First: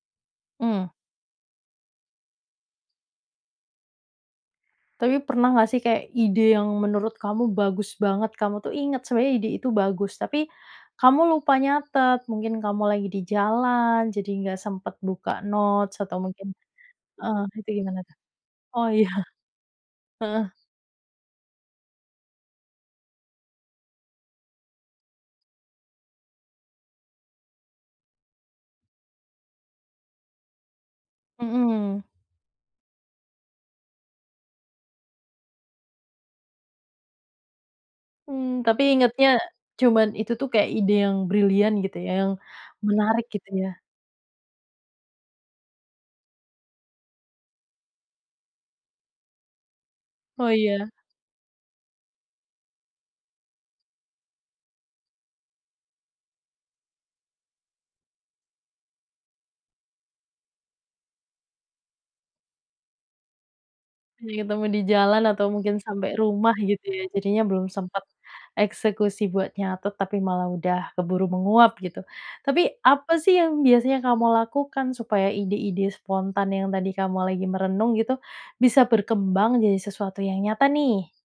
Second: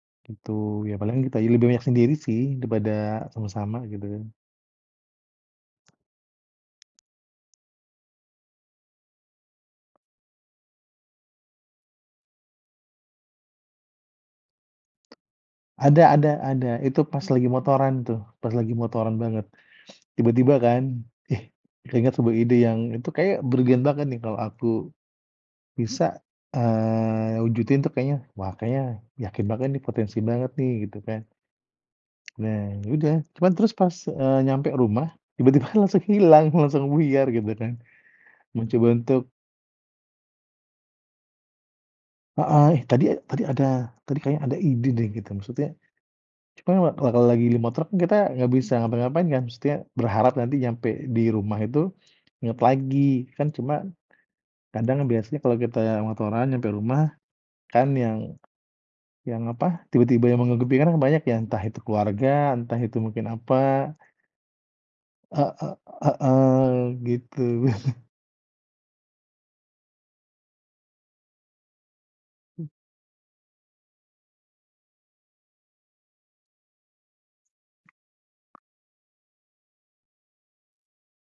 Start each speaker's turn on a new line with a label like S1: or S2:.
S1: Betul,
S2: Mmm.
S1: ya paling kita ini lebih banyak sendiri sih, daripada sama-sama, gitu kan.
S2: Tapi pernah nggak sih kayak ide yang menurut kamu bagus banget, kamu tuh ingat sebenarnya ide itu bagus. Tapi, kamu lupa nyatet, mungkin kamu lagi di jalan jadi nggak sempet buka notes
S1: Ada
S2: atau
S1: ada
S2: mungkin
S1: ada, itu pas
S2: heeh,
S1: lagi
S2: itu
S1: motoran
S2: gimana tuh?
S1: tuh, pas lagi
S2: Oh, iya.
S1: motoran banget.
S2: Heeh.
S1: Tiba-tiba kan, "Ih keinget sebuah ide yang itu kayaknya brilian banget nih, kalau aku, bisa, eee, wujudin tuh kayaknya wah kayaknya yakin banget nih potensi banget nih," gitu kan.
S2: Mhm mhm.
S1: Nah, ya udah. Cuman terus pas, eee, nyampe rumah, tiba-tiba langsung hilang, langsung buyar gitu kan.
S2: Mmm, tapi
S1: Mencoba untuk
S2: ingatnya, cuman itu tuh kayak ide yang brilian gitu, yang
S1: Heeh, ya tadi
S2: menarik
S1: tadi
S2: gitu
S1: ada
S2: ya.
S1: tadi kayaknya ada ide deh gitu, maksudnya. Cuman ma nah kalau lagi di motor kan, kita nggak bisa ngapa-ngapain kan, maksudnya berharap
S2: Oh,
S1: nanti nyampe
S2: iya.
S1: di rumah itu inget lagi. Kan cuma, kadang biasanya kalau kita yang motoran sampai rumah kan yang yang, apa, tiba-tiba yang menutupi kan banyak ya, entah itu keluarga, entah itu mungkin apa
S2: Jadi ketemu di jalan atau
S1: Heeh
S2: mungkin sampai rumah
S1: heeh,
S2: gitu ya, jadinya
S1: gitu.
S2: belum sempet eksekusi buat nyatet, tapi malah udah keburu menguap gitu.
S1: Hmm.
S2: Tapi, apa sih yang biasanya kamu lakukan supaya ide-ide spontan yang tadi kamu lagi merenung gitu, bisa berkembang jadi sesuatu yang nyata nih?